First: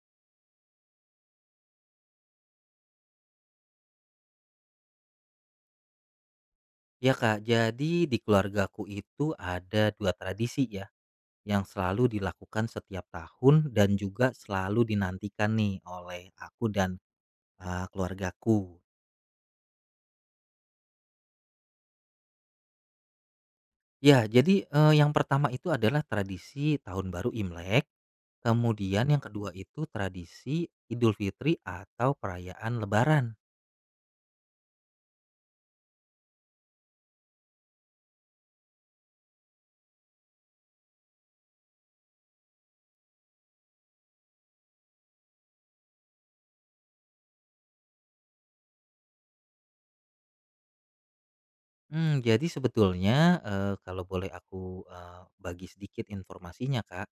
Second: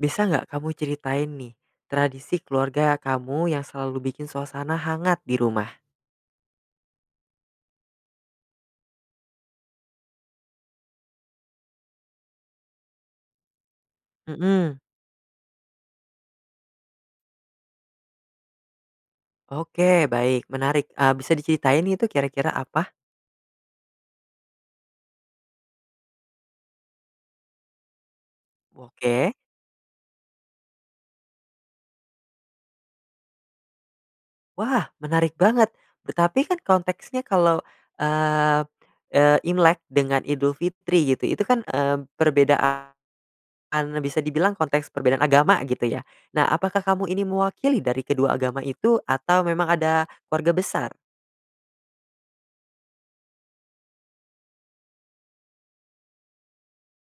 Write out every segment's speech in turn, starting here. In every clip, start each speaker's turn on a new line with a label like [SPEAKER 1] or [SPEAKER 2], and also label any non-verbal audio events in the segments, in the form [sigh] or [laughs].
[SPEAKER 1] Bisa nggak kamu ceritain nih, tradisi keluarga kamu yang selalu bikin suasana hangat di rumah?
[SPEAKER 2] Ya, Kak, jadi di keluargaku itu ada 2 tradisi ya, yang selalu dilakukan setiap tahun, dan juga
[SPEAKER 1] Mmm.
[SPEAKER 2] selalu dinantikan nih, oleh aku dan, eee, keluargaku.
[SPEAKER 1] Oke, baik menarik, eee, bisa diceritain itu kira-kira apa?
[SPEAKER 2] Ya, jadi, eee, yang pertama itu adalah tradisi Tahun Baru Imlek, kemudian yang
[SPEAKER 1] Oke.
[SPEAKER 2] kedua itu tradisi Idul Fitri atau perayaan Lebaran.
[SPEAKER 1] Wah, menarik banget, tetapi kan konteksnya kalau, eee eee, Imlek dengan Idul Fitri gitu, itu kan, mmm, perbedaan bisa dibilang konteks perbedaan agama gitu ya? Nah apakah kamu ini mewakili dari kedua agama itu atau memang ada keluarga besar?
[SPEAKER 2] Mmm, jadi sebetulnya, eee, kalau boleh aku, eee, bagi sedikit informasinya, Kak,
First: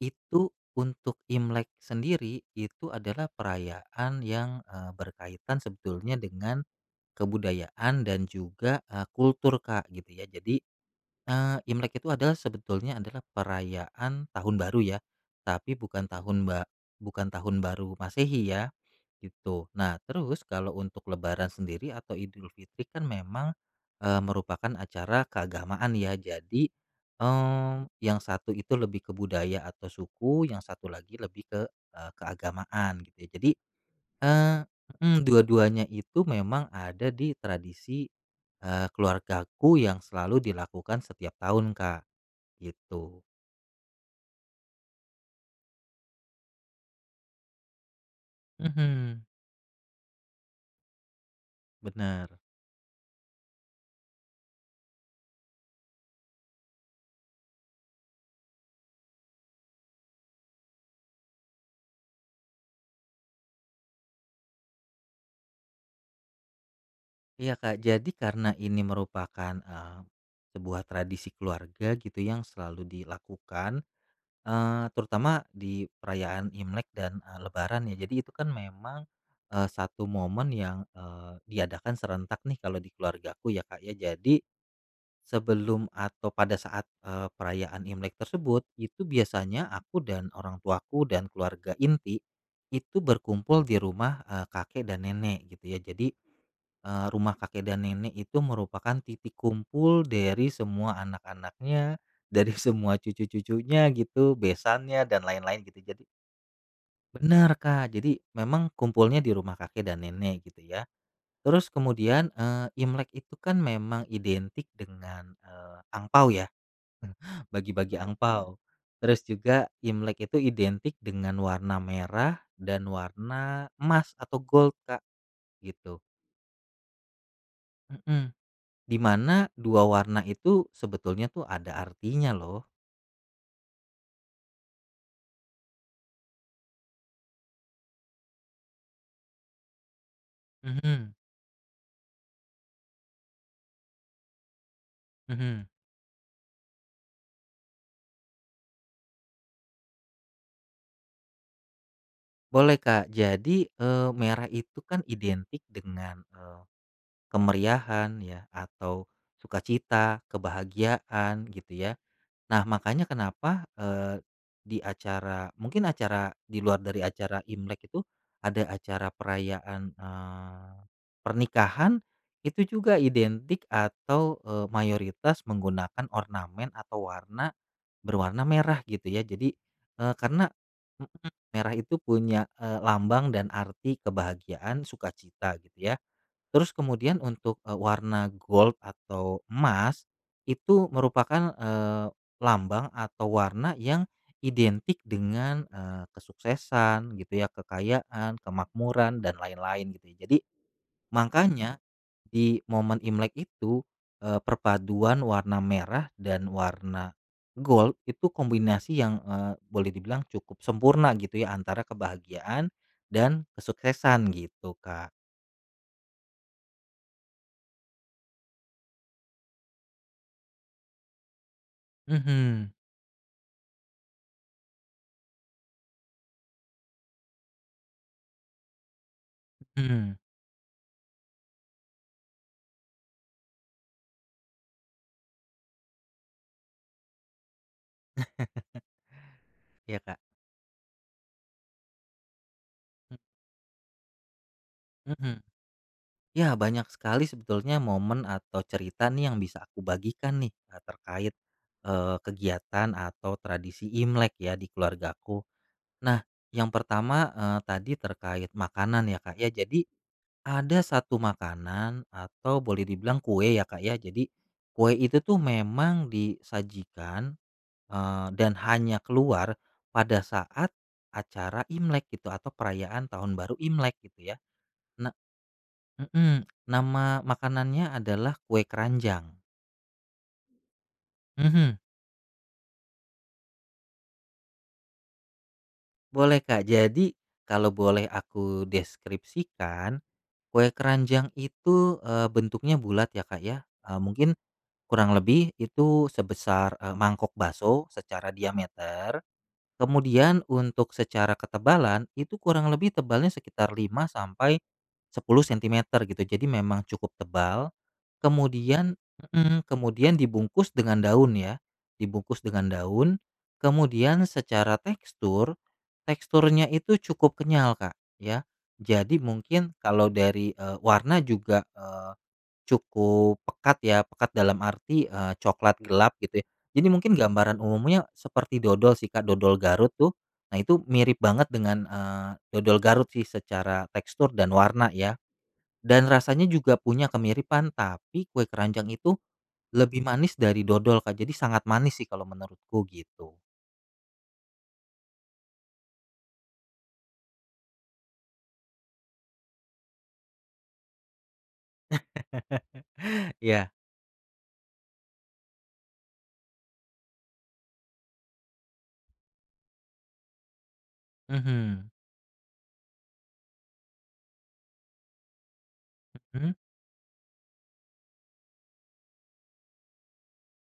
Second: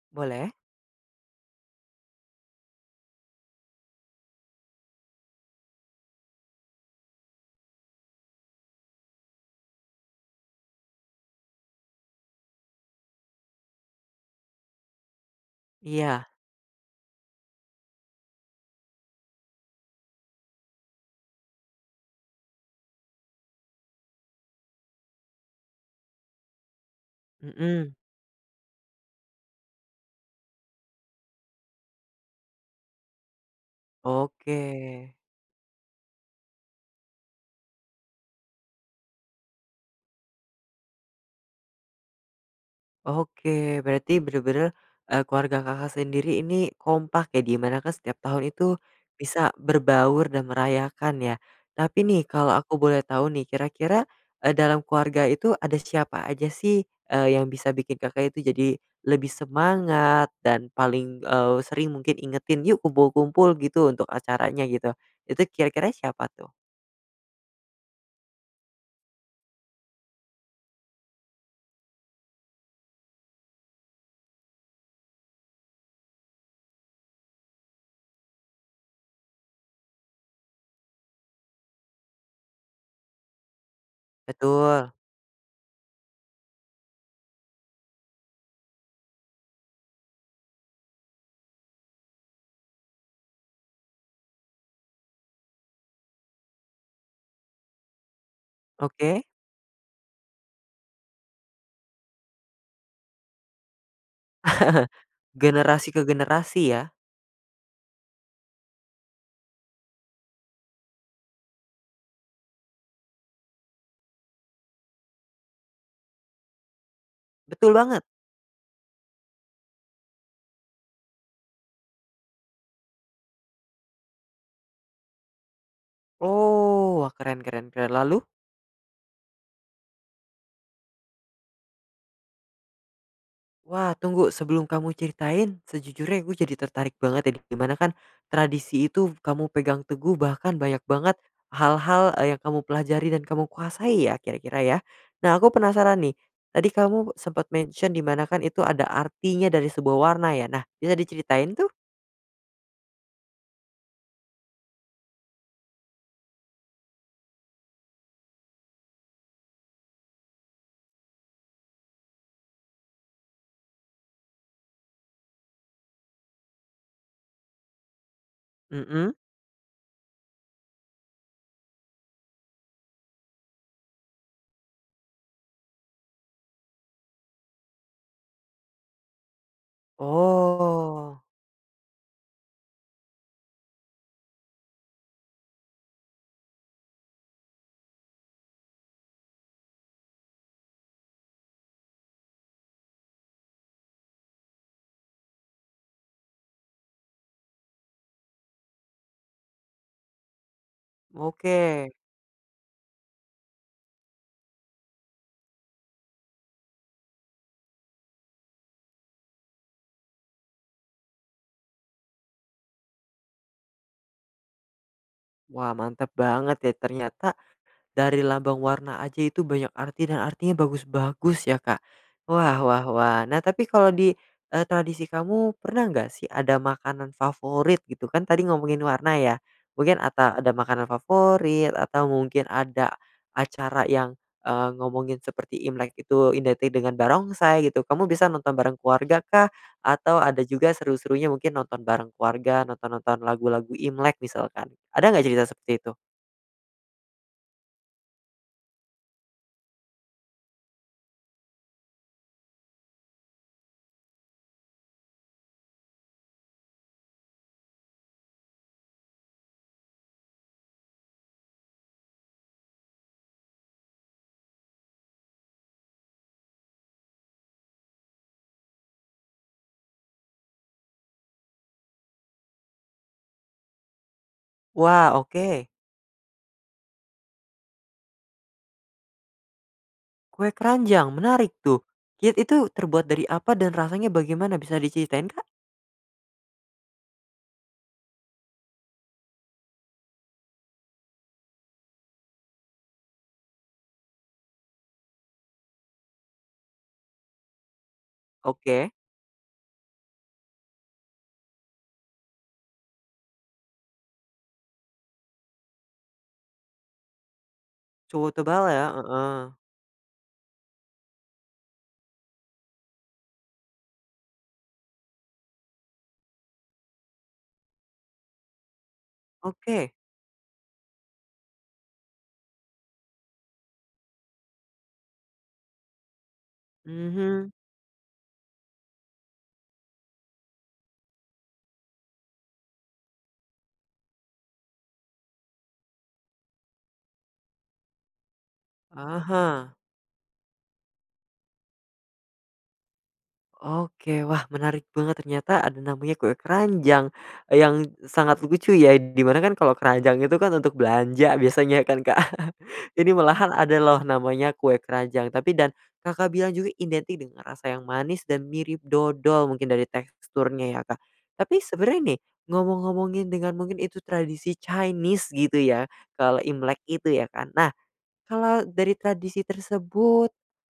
[SPEAKER 2] itu
[SPEAKER 1] Boleh.
[SPEAKER 2] untuk Imlek sendiri itu adalah perayaan yang, eee, berkaitan sebetulnya dengan kebudayaan dan juga, eee, kultur, Kak, gitu ya, jadi, eee, Imlek itu adalah sebetulnya adalah perayaan tahun baru ya, tapi bukan
[SPEAKER 1] Iya.
[SPEAKER 2] tahun ba bukan tahun baru Masehi ya, gitu. Nah terus, kalau untuk lebaran sendiri atau Idul Fitri kan memang, eee, merupakan acara keagamaan ya, jadi, eee,
[SPEAKER 1] Mmm.
[SPEAKER 2] yang 1 itu lebih ke budaya atau suku, yang 1 lagi lebih ke, eee, keagamaan. Ya, jadi, eee,
[SPEAKER 1] Oke.
[SPEAKER 2] mmm, dua-duanya itu memang ada di tradisi, eee, keluargaku yang selalu dilakukan setiap tahun, Kak, gitu.
[SPEAKER 1] Oke, berarti benar-benar, eee, keluarga Kakak sendiri ini kompak ya, di mana kan setiap tahun itu,
[SPEAKER 2] Mmm.
[SPEAKER 1] bisa berbaur dan merayakan ya? Tapi nih,
[SPEAKER 2] Benar.
[SPEAKER 1] kalau aku boleh tahu nih kira-kira, eee, dalam keluarga itu ada siapa aja sih, eee, yang bisa bikin Kakak itu jadi, lebih semangat dan paling, eee, sering mungkin ingetin, "Yuk kumpul-kumpul," gitu, untuk acaranya gitu, itu kira-kira siapa tuh?
[SPEAKER 2] Iya, Kak, jadi karena ini merupakan, eee, sebuah tradisi keluarga gitu yang selalu dilakukan, eee, terutama di perayaan Imlek dan, eee, Lebaran ya. Jadi itu kan memang, eee, satu momen yang, eee, diadakan serentak nih kalau di keluargaku ya, Kak, ya, jadi,
[SPEAKER 1] Betul.
[SPEAKER 2] sebelum atau pada saat, eee, perayaan Imlek tersebut, itu biasanya aku dan orang tuaku dan keluarga inti, itu berkumpul di rumah, eee, kakek dan nenek, gitu ya, jadi, eee, rumah kakek dan nenek itu merupakan
[SPEAKER 1] Oke.
[SPEAKER 2] titik kumpul dari semua anak-anaknya, dari semua cucu-cucunya gitu, besannya
[SPEAKER 1] [chuckles]
[SPEAKER 2] dan lain-lain gitu
[SPEAKER 1] Generasi ke
[SPEAKER 2] jadi
[SPEAKER 1] generasi ya?
[SPEAKER 2] Benar, Kak, jadi memang kumpulnya di rumah kakek dan nenek gitu ya. Terus kemudian, eee, Imlek itu kan memang identik dengan, eee, angpao ya, [chuckles]
[SPEAKER 1] Betul
[SPEAKER 2] bagi-bagi
[SPEAKER 1] banget.
[SPEAKER 2] angpao. Terus juga, Imlek itu identik dengan warna merah dan warna emas atau gold, Kak, gitu.
[SPEAKER 1] Oh, wah keren keren keren, lalu?
[SPEAKER 2] Mmm, di mana 2 warna itu sebetulnya tuh ada artinya loh.
[SPEAKER 1] Wah tunggu sebelum kamu ceritain, sejujurnya gua jadi tertarik banget ya di mana kan, tradisi itu kamu pegang teguh bahkan banyak
[SPEAKER 2] Mmm.
[SPEAKER 1] banget, hal-hal yang kamu pelajari dan kamu kuasai ya, kira-kira ya? Nah aku
[SPEAKER 2] Mmm.
[SPEAKER 1] penasaran nih, tadi kamu sempat mention di mana kan itu ada artinya dari sebuah warna ya, nah bisa diceritain tuh?
[SPEAKER 2] Boleh, Kak, jadi, eee, merah itu kan identik dengan, eee, kemeriahan ya, atau sukacita, kebahagiaan, gitu ya. Nah makanya kenapa, eee, di acara, mungkin acara di luar dari acara Imlek itu, ada acara
[SPEAKER 1] Mmm.
[SPEAKER 2] perayaan, eee, pernikahan, itu juga identik atau, eee, mayoritas menggunakan ornamen atau warna, berwarna merah gitu ya, jadi, eee, karena, m
[SPEAKER 1] Oh.
[SPEAKER 2] m merah itu punya e lambang dan arti kebahagiaan, sukacita gitu ya. Terus kemudian untuk, eee, warna gold atau emas, itu merupakan, eee, lambang atau warna yang identik dengan, eee, kesuksesan gitu ya, kekayaan, kemakmuran dan lain-lain, gitu. Jadi, mangkanya,
[SPEAKER 1] Oke.
[SPEAKER 2] di momen Imlek itu, eee, perpaduan warna merah dan warna gold itu kombinasi yang, eee, boleh dibilang cukup sempurna gitu ya antara kebahagiaan dan kesuksesan, gitu, Kak.
[SPEAKER 1] Wah mantap banget ya ternyata, dari lambang warna aja itu banyak arti dan artinya bagus-bagus ya, Kak. Wah
[SPEAKER 2] Mmm.
[SPEAKER 1] wah wah, nah tapi kalau di, eee, tradisi kamu, pernah nggak sih ada makanan favorit gitu kan tadi ngomongin warna ya, mungkin
[SPEAKER 2] Mmm.
[SPEAKER 1] ata ada makanan favorit atau mungkin ada, acara yang, eee, ngomongin seperti Imlek itu identik dengan barongsai gitu, kamu bisa
[SPEAKER 2] [chuckles]
[SPEAKER 1] nonton bareng keluarga kah?
[SPEAKER 2] Iya, Kak.
[SPEAKER 1] Atau ada juga seru-serunya mungkin nonton bareng keluarga,
[SPEAKER 2] M
[SPEAKER 1] nonton-nonton lagu-lagu Imlek misalkan. Ada ngga
[SPEAKER 2] Mmm.
[SPEAKER 1] cerita seperti itu?
[SPEAKER 2] Ya banyak sekali sebetulnya momen atau cerita nih yang bisa aku bagikan nih, e terkait, eee, kegiatan atau tradisi Imlek ya di keluargaku. Nah, yang pertama, eee, tadi terkait makanan ya, Kak, ya, jadi, ada 1 makanan, atau boleh dibilang kue ya, Kak, ya, jadi, kue itu tuh memang disajikan, eee, dan hanya keluar, pada saat acara Imlek gitu, atau perayaan tahun baru Imlek gitu ya. Na
[SPEAKER 1] Wah, oke.
[SPEAKER 2] mmm, nama makanannya adalah kue keranjang.
[SPEAKER 1] Kue keranjang, menarik
[SPEAKER 2] Mmm.
[SPEAKER 1] tuh, kit itu terbuat dari apa dan rasanya bagaimana bisa diceritain, Kak?
[SPEAKER 2] Boleh, Kak, jadi kalau boleh aku deskripsikan, kue keranjang itu, eee, bentuknya bulat ya, Kak, ya, eee, mungkin, kurang lebih, itu sebesar, eee, mangkok bakso secara
[SPEAKER 1] Oke.
[SPEAKER 2] diameter, kemudian untuk secara ketebalan, itu kurang lebih tebalnya sekitar 5 sampai 10 cm gitu, jadi memang cukup tebal,
[SPEAKER 1] Cukup tebal ya,
[SPEAKER 2] kemudian
[SPEAKER 1] heeh.
[SPEAKER 2] mmm, kemudian dibungkus dengan daun ya, dibungkus dengan daun, kemudian secara tekstur, teksturnya itu cukup kenyal, Kak, ya. Jadi mungkin,
[SPEAKER 1] Oke.
[SPEAKER 2] kalau dari, eee, warna juga, eee, cukup pekat ya, pekat dalam arti, eee, coklat gelap gitu ya. Jadi mungkin
[SPEAKER 1] Mmm.
[SPEAKER 2] gambaran umumnya, seperti dodol sih, Kak, dodol Garut tuh, nah itu mirip banget dengan, eee, dodol Garut sih secara tekstur dan warna ya. Dan rasanya juga punya kemiripan, tapi kue keranjang itu,
[SPEAKER 1] Ah hah.
[SPEAKER 2] lebih manis dari dodol, Kak, jadi sangat manis sih kalau menurutku gitu.
[SPEAKER 1] Oke, wah menarik banget ternyata ada namanya kue keranjang, yang sangat lucu ya, di mana kan kalau keranjang itu kan untuk belanja biasanya kan, Kak,
[SPEAKER 2] [chuckles]
[SPEAKER 1] ini malahan
[SPEAKER 2] Iya.
[SPEAKER 1] ada loh, namanya kue keranjang, tapi dan, Kakak bilang juga identik dengan rasa yang manis dan mirip dodol mungkin dari teksturnya ya, Kak, tapi
[SPEAKER 2] Mmm.
[SPEAKER 1] sebenarnya nih, ngomong-ngomongin dengan mungkin itu tradisi Chinese gitu ya, kalau
[SPEAKER 2] Mmm.
[SPEAKER 1] Imlek itu ya kan, nah, kalau dari tradisi tersebut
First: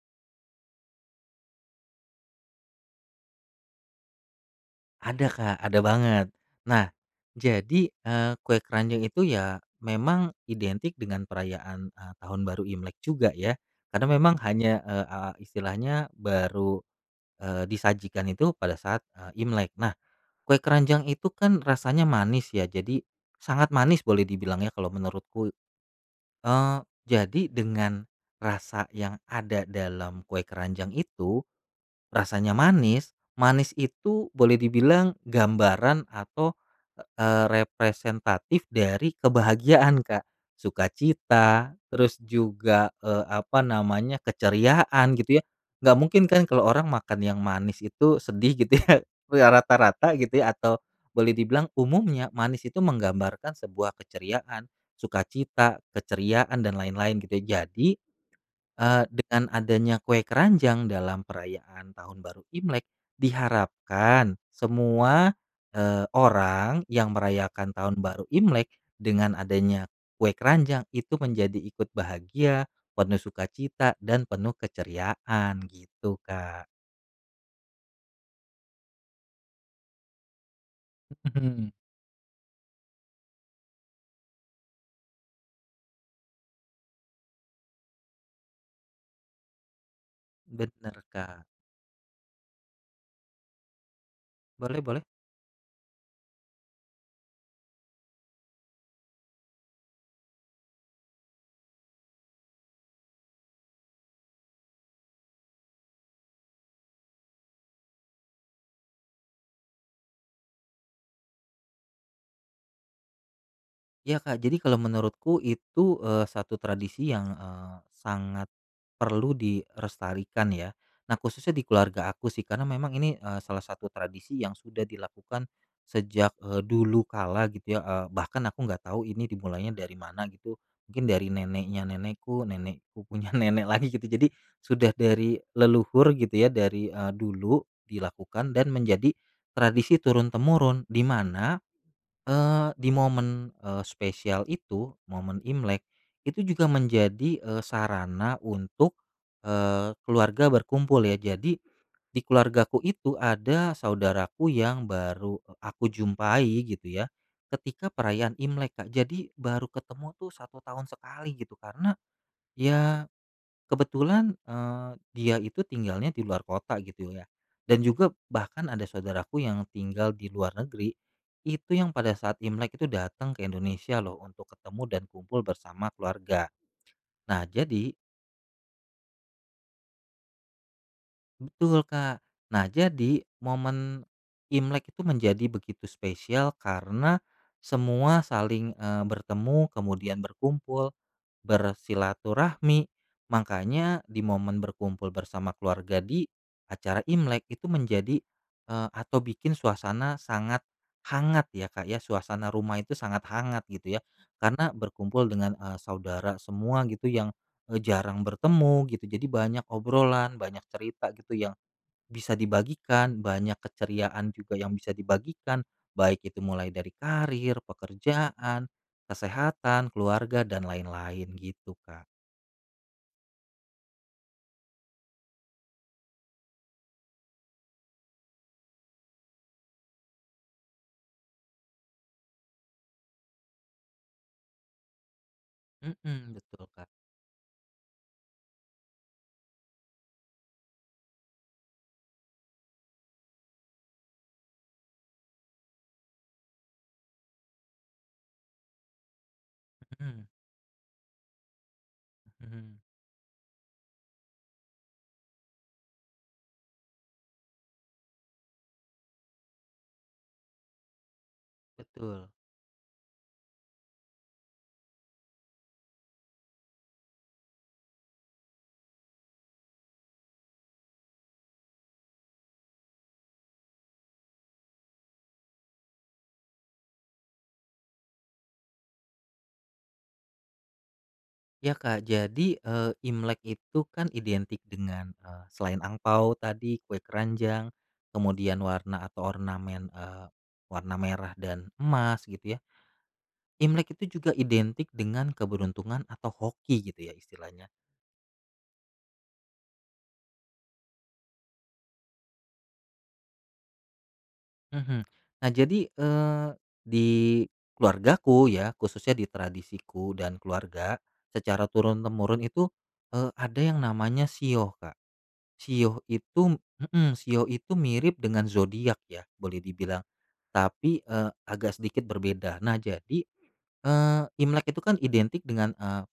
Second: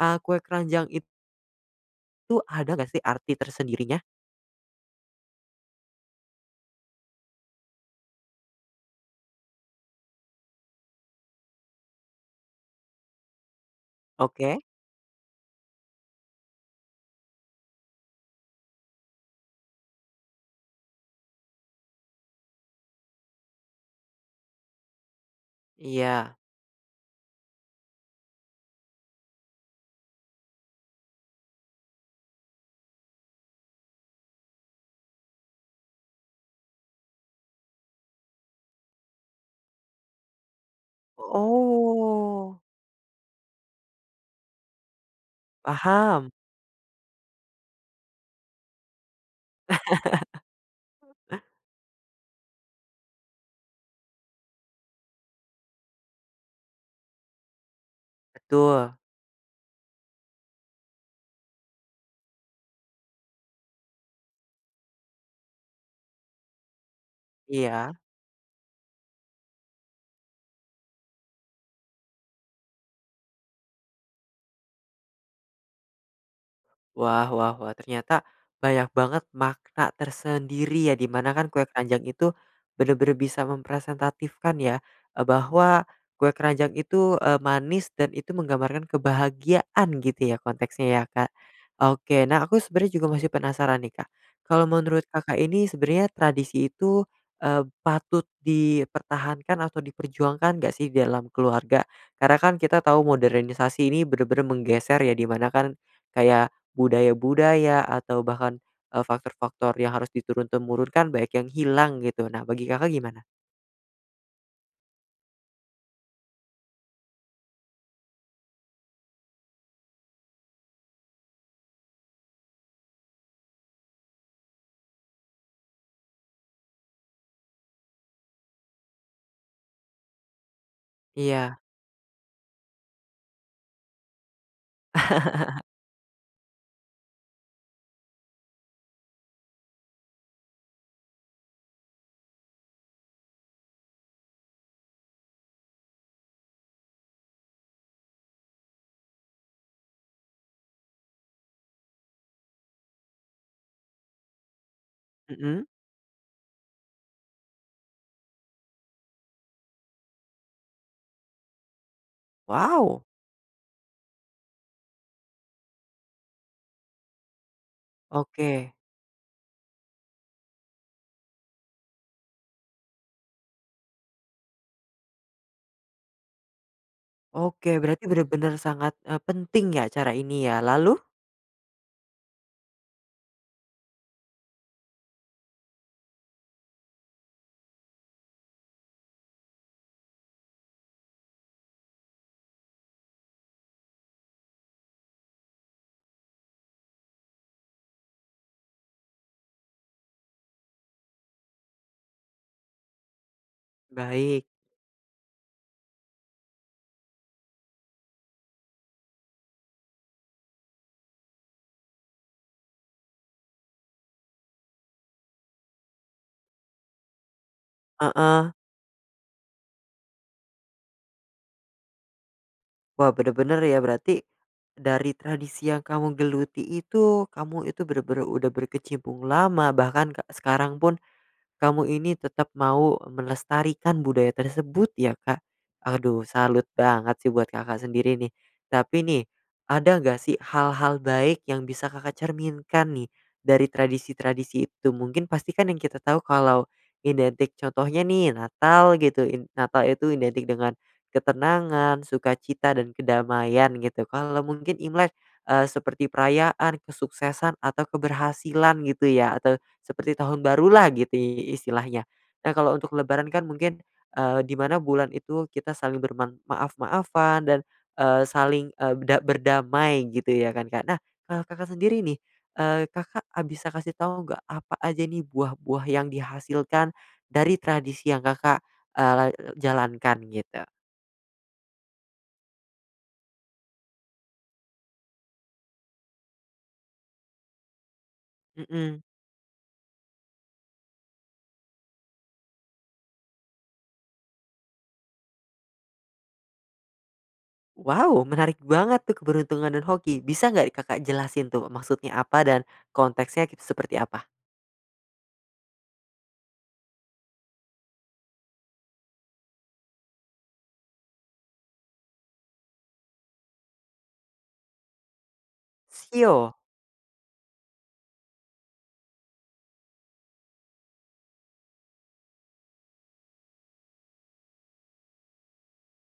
[SPEAKER 1] a kue keranjang it tu ada enggak sih arti tersendirinya?
[SPEAKER 2] Ada, Kak, ada banget. Nah jadi, eee, kue keranjang itu ya memang identik dengan perayaan, eee, Tahun Baru Imlek juga ya, kadang memang
[SPEAKER 1] Oke.
[SPEAKER 2] hanya, eee, a istilahnya baru, eee, disajikan itu pada saat, eee, Imlek. Nah, kue keranjang itu kan rasanya manis ya, jadi sangat manis boleh dibilang ya kalau menurutku,
[SPEAKER 1] Iya.
[SPEAKER 2] eee, jadi dengan rasa yang ada dalam kue keranjang itu, rasanya manis, manis itu boleh dibilang gambaran atau, eee, representatif dari kebahagiaan, Kak, sukacita, terus
[SPEAKER 1] Oh.
[SPEAKER 2] juga, eee, apa namanya, keceriaan gitu ya, nggak mungkin
[SPEAKER 1] Paham.
[SPEAKER 2] kan kalau orang makan yang manis itu sedih gitu ya, we rata-rata gitu ya, atau boleh
[SPEAKER 1] [laughs]
[SPEAKER 2] dibilang umumnya manis itu menggambarkan sebuah keceriaan, sukacita, keceriaan, dan lain-lain gitu, jadi,
[SPEAKER 1] Betul.
[SPEAKER 2] eee, dengan adanya kue keranjang dalam perayaan Tahun Baru Imlek, diharapkan semua, eee, orang yang merayakan
[SPEAKER 1] Iya.
[SPEAKER 2] Tahun Baru Imlek, dengan adanya kue keranjang, itu menjadi ikut bahagia, penuh sukacita, dan penuh keceriaan gitu, Kak.
[SPEAKER 1] Wah wah wah, ternyata banyak banget makna tersendiri ya di
[SPEAKER 2] Hmm,
[SPEAKER 1] mana kan, kue
[SPEAKER 2] mhm.
[SPEAKER 1] keranjang itu benar-benar bisa mempresentatifkan ya, eee, bahwa kue keranjang itu, eee, manis dan itu menggambarkan kebahagiaan gitu ya konteksnya
[SPEAKER 2] Bener,
[SPEAKER 1] ya, Kak.
[SPEAKER 2] Kak.
[SPEAKER 1] Oke, nah aku sebenarnya juga masih penasaran nih, Kak, kalau
[SPEAKER 2] Boleh boleh.
[SPEAKER 1] menurut Kakak ini sebenarnya tradisi itu, eee, patut dipertahankan atau diperjuangkan nggak sih di dalam keluarga? Karena kan kita tau modernisasi ini bener-bener menggeser ya di mana kan, kayak budaya-budaya atau bahkan, eee, faktor-faktor yang harus diturun-temurunkan banyak yang hilang gitu, nah bagi Kakak gimana?
[SPEAKER 2] Ya, Kak, jadi kalau menurutku itu, eee, satu tradisi yang, eee, sangat perlu dilestarikan ya. Nah, khususnya di keluarga aku sih, karena memang ini, eee, salah satu tradisi yang sudah dilakukan sejak, eee, dulu kala gitu ya, eee, bahkan aku nggak tahu ini dimulainya dari mana gitu, mungkin dari
[SPEAKER 1] Iya.
[SPEAKER 2] neneknya nenekku, nenekku punya nenek lagi gitu, jadi sudah dari
[SPEAKER 1] [laughs]
[SPEAKER 2] leluhur gitu ya, dari, eee, dulu dilakukan dan menjadi tradisi turun-temurun, di mana, eee, di momen, eee, spesial itu, momen Imlek, itu juga menjadi, eee, sarana untuk, eee, keluarga berkumpul ya, jadi di keluargaku itu ada saudaraku yang baru
[SPEAKER 1] Mmm.
[SPEAKER 2] aku jumpai gitu ya, ketika perayaan Imlek, Kak, jadi baru ketemu tuh 1 tahun sekali gitu karena,
[SPEAKER 1] Wow.
[SPEAKER 2] ya kebetulan, eee, dia itu tinggalnya di luar kota gitu ya. Dan juga bahkan
[SPEAKER 1] Oke.
[SPEAKER 2] ada saudaraku yang tinggal di luar negeri, itu yang pada saat Imlek tuh datang ke Indonesia loh untuk ketemu dan kumpul bersama keluarga. Nah
[SPEAKER 1] Oke,
[SPEAKER 2] jadi
[SPEAKER 1] berarti bener-bener sangat, eee, penting ya cara ini ya, lalu?
[SPEAKER 2] Betul, Kak. Nah, jadi momen Imlek itu menjadi begitu spesial karena semua saling, eee, bertemu, kemudian berkumpul, bersilaturahmi, makanya di momen berkumpul bersama keluarga di acara Imlek, itu menjadi, eee, atau bikin suasana sangat hangat ya, Kak, ya, suasana rumah itu sangat hangat gitu ya,
[SPEAKER 1] Baik.
[SPEAKER 2] karena berkumpul dengan, eee, saudara semua gitu yang, eee, jarang bertemu gitu, jadi banyak obrolan, banyak cerita gitu yang bisa dibagikan, banyak keceriaan juga yang bisa dibagikan, baik itu mulai dari karier,
[SPEAKER 1] Heeh.
[SPEAKER 2] pekerjaan, kesehatan, keluarga, dan lain-lain gitu, Kak.
[SPEAKER 1] Wah, bener-bener ya berarti, dari tradisi yang kamu geluti itu, kamu itu bener-bener udah berkecimpung lama, bahkan ke sekarang pun kamu ini tetap mau melestarikan budaya tersebut ya, Kak. Aduh,
[SPEAKER 2] Mhm,
[SPEAKER 1] salut
[SPEAKER 2] betul, Kak.
[SPEAKER 1] banget sih buat Kakak sendiri nih, tapi nih, ada nggak sih hal-hal baik yang bisa Kakak cerminkan nih dari tradisi-tradisi itu, mungkin pasti kan yang kita tahu kalau identik, contohnya nih Natal gitu, in Natal itu
[SPEAKER 2] Mhm.
[SPEAKER 1] identik dengan ketenangan, sukacita,
[SPEAKER 2] Mhm.
[SPEAKER 1] dan kedamaian gitu, kalau mungkin Imlek, eee, seperti perayaan, kesuksesan, atau keberhasilan gitu ya, atau seperti tahun barulah gitu i istilahnya.
[SPEAKER 2] Betul.
[SPEAKER 1] Nah, kalau untuk lebaran kan mungkin, eee, di mana bulan itu kita saling berman maaf-maafan, dan, eee, saling, eee, da berdamai gitu ya kan, Kak, nah kalau Kakak sendiri nih, eee, Kakak a bisa kasih tahu nggak, apa aja nih buah-buah yang dihasilkan dari tradisi yang Kakak, eee, la jalankan gitu?
[SPEAKER 2] Ya, Kak, jadi, eee, Imlek itu kan identik dengan, eee, selain angpao tadi, kue keranjang, kemudian
[SPEAKER 1] Mmm.
[SPEAKER 2] warna atau ornamen, eee, warna merah dan emas gitu ya. Imlek itu juga identik dengan keberuntungan atau hoki gitu ya istilahnya.
[SPEAKER 1] Wow! Menarik banget tuh keberuntungan dan hoki, bisa nggak Kakak jelasin tuh maksudnya apa dan konteksnya kit seperti apa?
[SPEAKER 2] Mhm. Nah jadi, eee, di keluargaku ya, khususnya di tradisiku dan keluarga, secara turun-temurun itu, eee, ada yang namanya shio, Kak. Shio itu
[SPEAKER 1] Shio?
[SPEAKER 2] mhm, shio itu mirip dengan zodiak ya boleh dibilang, tapi, eee, agak sedikit berbeda, nah jadi, eee, Imlek itu kan identik dengan, eee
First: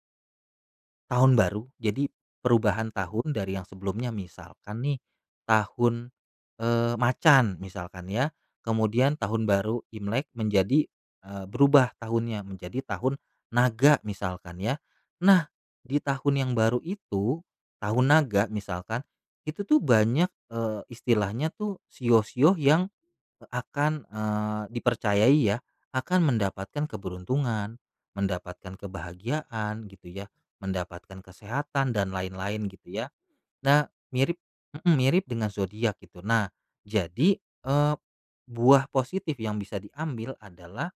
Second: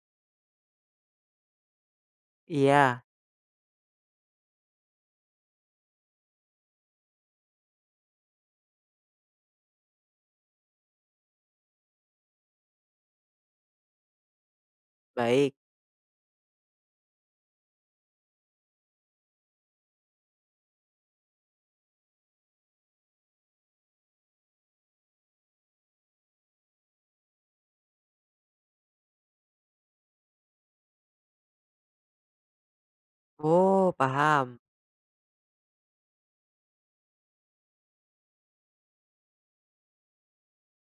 [SPEAKER 2] tahun baru, jadi perubahan
[SPEAKER 1] Iya.
[SPEAKER 2] tahun dari yang sebelumnya, misalkan nih, tahun, eee, macan misalkan ya, kemudian Tahun Baru Imlek menjadi, eee, berubah tahunnya, menjadi Tahun Naga misalkan ya, nah
[SPEAKER 1] Baik.
[SPEAKER 2] di tahun yang baru itu, Tahun Naga misalkan, itu tuh banyak, eee, istilahnya tuh shio-shio yang, eee, akan, eee, dipercayai ya, akan mendapatkan keberuntungan, mendapatkan kebahagiaan gitu ya, mendapatkan kesehatan, dan lain-lain gitu ya, nah
[SPEAKER 1] Oh,
[SPEAKER 2] mirip
[SPEAKER 1] paham.
[SPEAKER 2] mhm, mirip dengan zodiak gitu, nah jadi, eee, buah positif yang bisa diambil adalah,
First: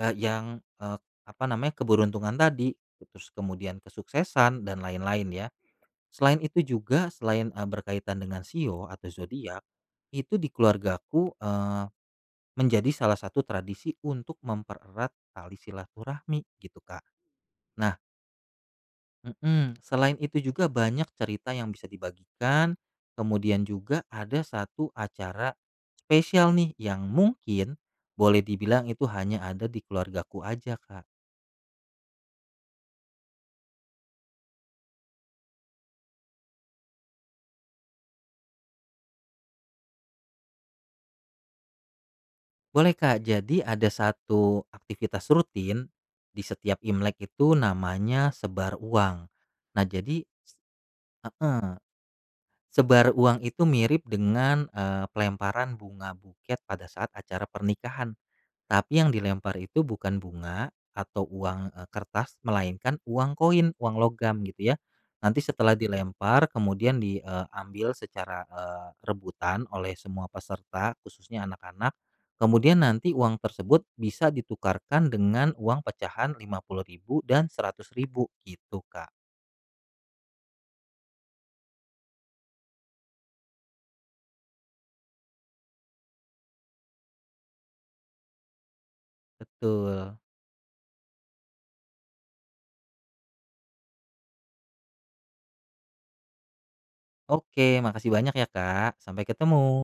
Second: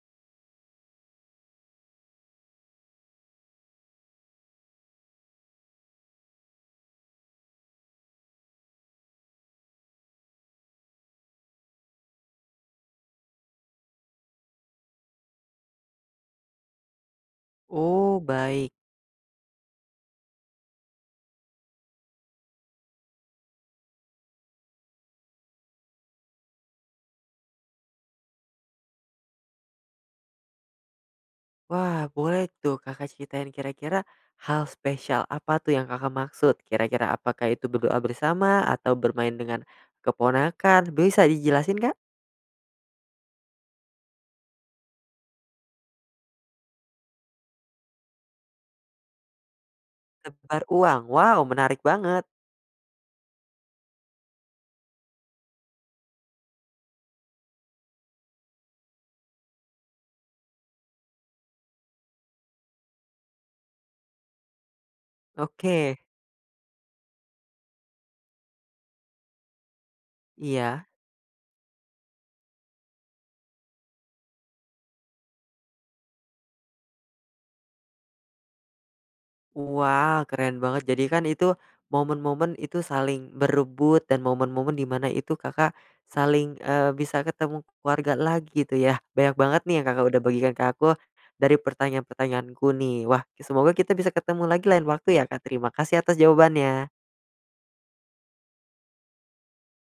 [SPEAKER 2] eee, yang, eee, apa namanya, keberuntungan tadi, terus kemudian kesuksesan, dan lain-lain ya, selain itu juga, selain, eee, berkaitan dengan shio atau zodiak, itu di keluargaku, eee, menjadi salah satu tradisi untuk mempererat tali silaturahmi gitu, Kak. Nah
[SPEAKER 1] Oh, baik.
[SPEAKER 2] Mhm, selain itu juga banyak cerita yang bisa dibagikan, kemudian juga ada satu acara spesial nih yang mungkin boleh dibilang itu hanya ada di keluargaku aja, Kak.
[SPEAKER 1] Wah, boleh tuh Kakak ceritain, kira-kira hal spesial apa tuh yang Kakak maksud, kira-kira apakah itu berdoa bersama, atau bermain dengan keponakan, bisa dijelasin, Kak?
[SPEAKER 2] Boleh, Kak, jadi ada satu aktivitas rutin di setiap Imlek itu namanya sebar uang, nah jadi s
[SPEAKER 1] Sebar uang, wow
[SPEAKER 2] heeh.
[SPEAKER 1] menarik banget.
[SPEAKER 2] Sebar uang itu mirip dengan, eee, pelemparan bunga buket pada saat acara pernikahan, tapi yang dilempar itu bukan bunga atau uang, eee, kertas, melainkan uang koin, uang logam gitu ya, nanti setelah
[SPEAKER 1] Oke.
[SPEAKER 2] dilempar, kemudian di, eee, ambil secara, eee, rebutan oleh semua
[SPEAKER 1] Iya.
[SPEAKER 2] peserta, khususnya anak-anak, kemudian nanti uang tersebut bisa ditukarkan dengan uang pecahan Rp50.000 dan Rp100.000 gitu, Kak.
[SPEAKER 1] Wow, keren banget, jadi kan itu momen-momen itu saling berebut dan momen-momen di mana itu Kakak saling, eee, bisa ketemu keluarga lagi itu ya, banyak banget nih yang Kakak
[SPEAKER 2] Betul.
[SPEAKER 1] udah bagikan ke aku, dari pertanyaan-pertanyaanku nih. Wah, ki semoga kita bisa ketemu lagi lain waktu ya, Kak, terima kasih atas jawabannya.
[SPEAKER 2] Oke, makasih banyak ya, Kak, sampai ketemu.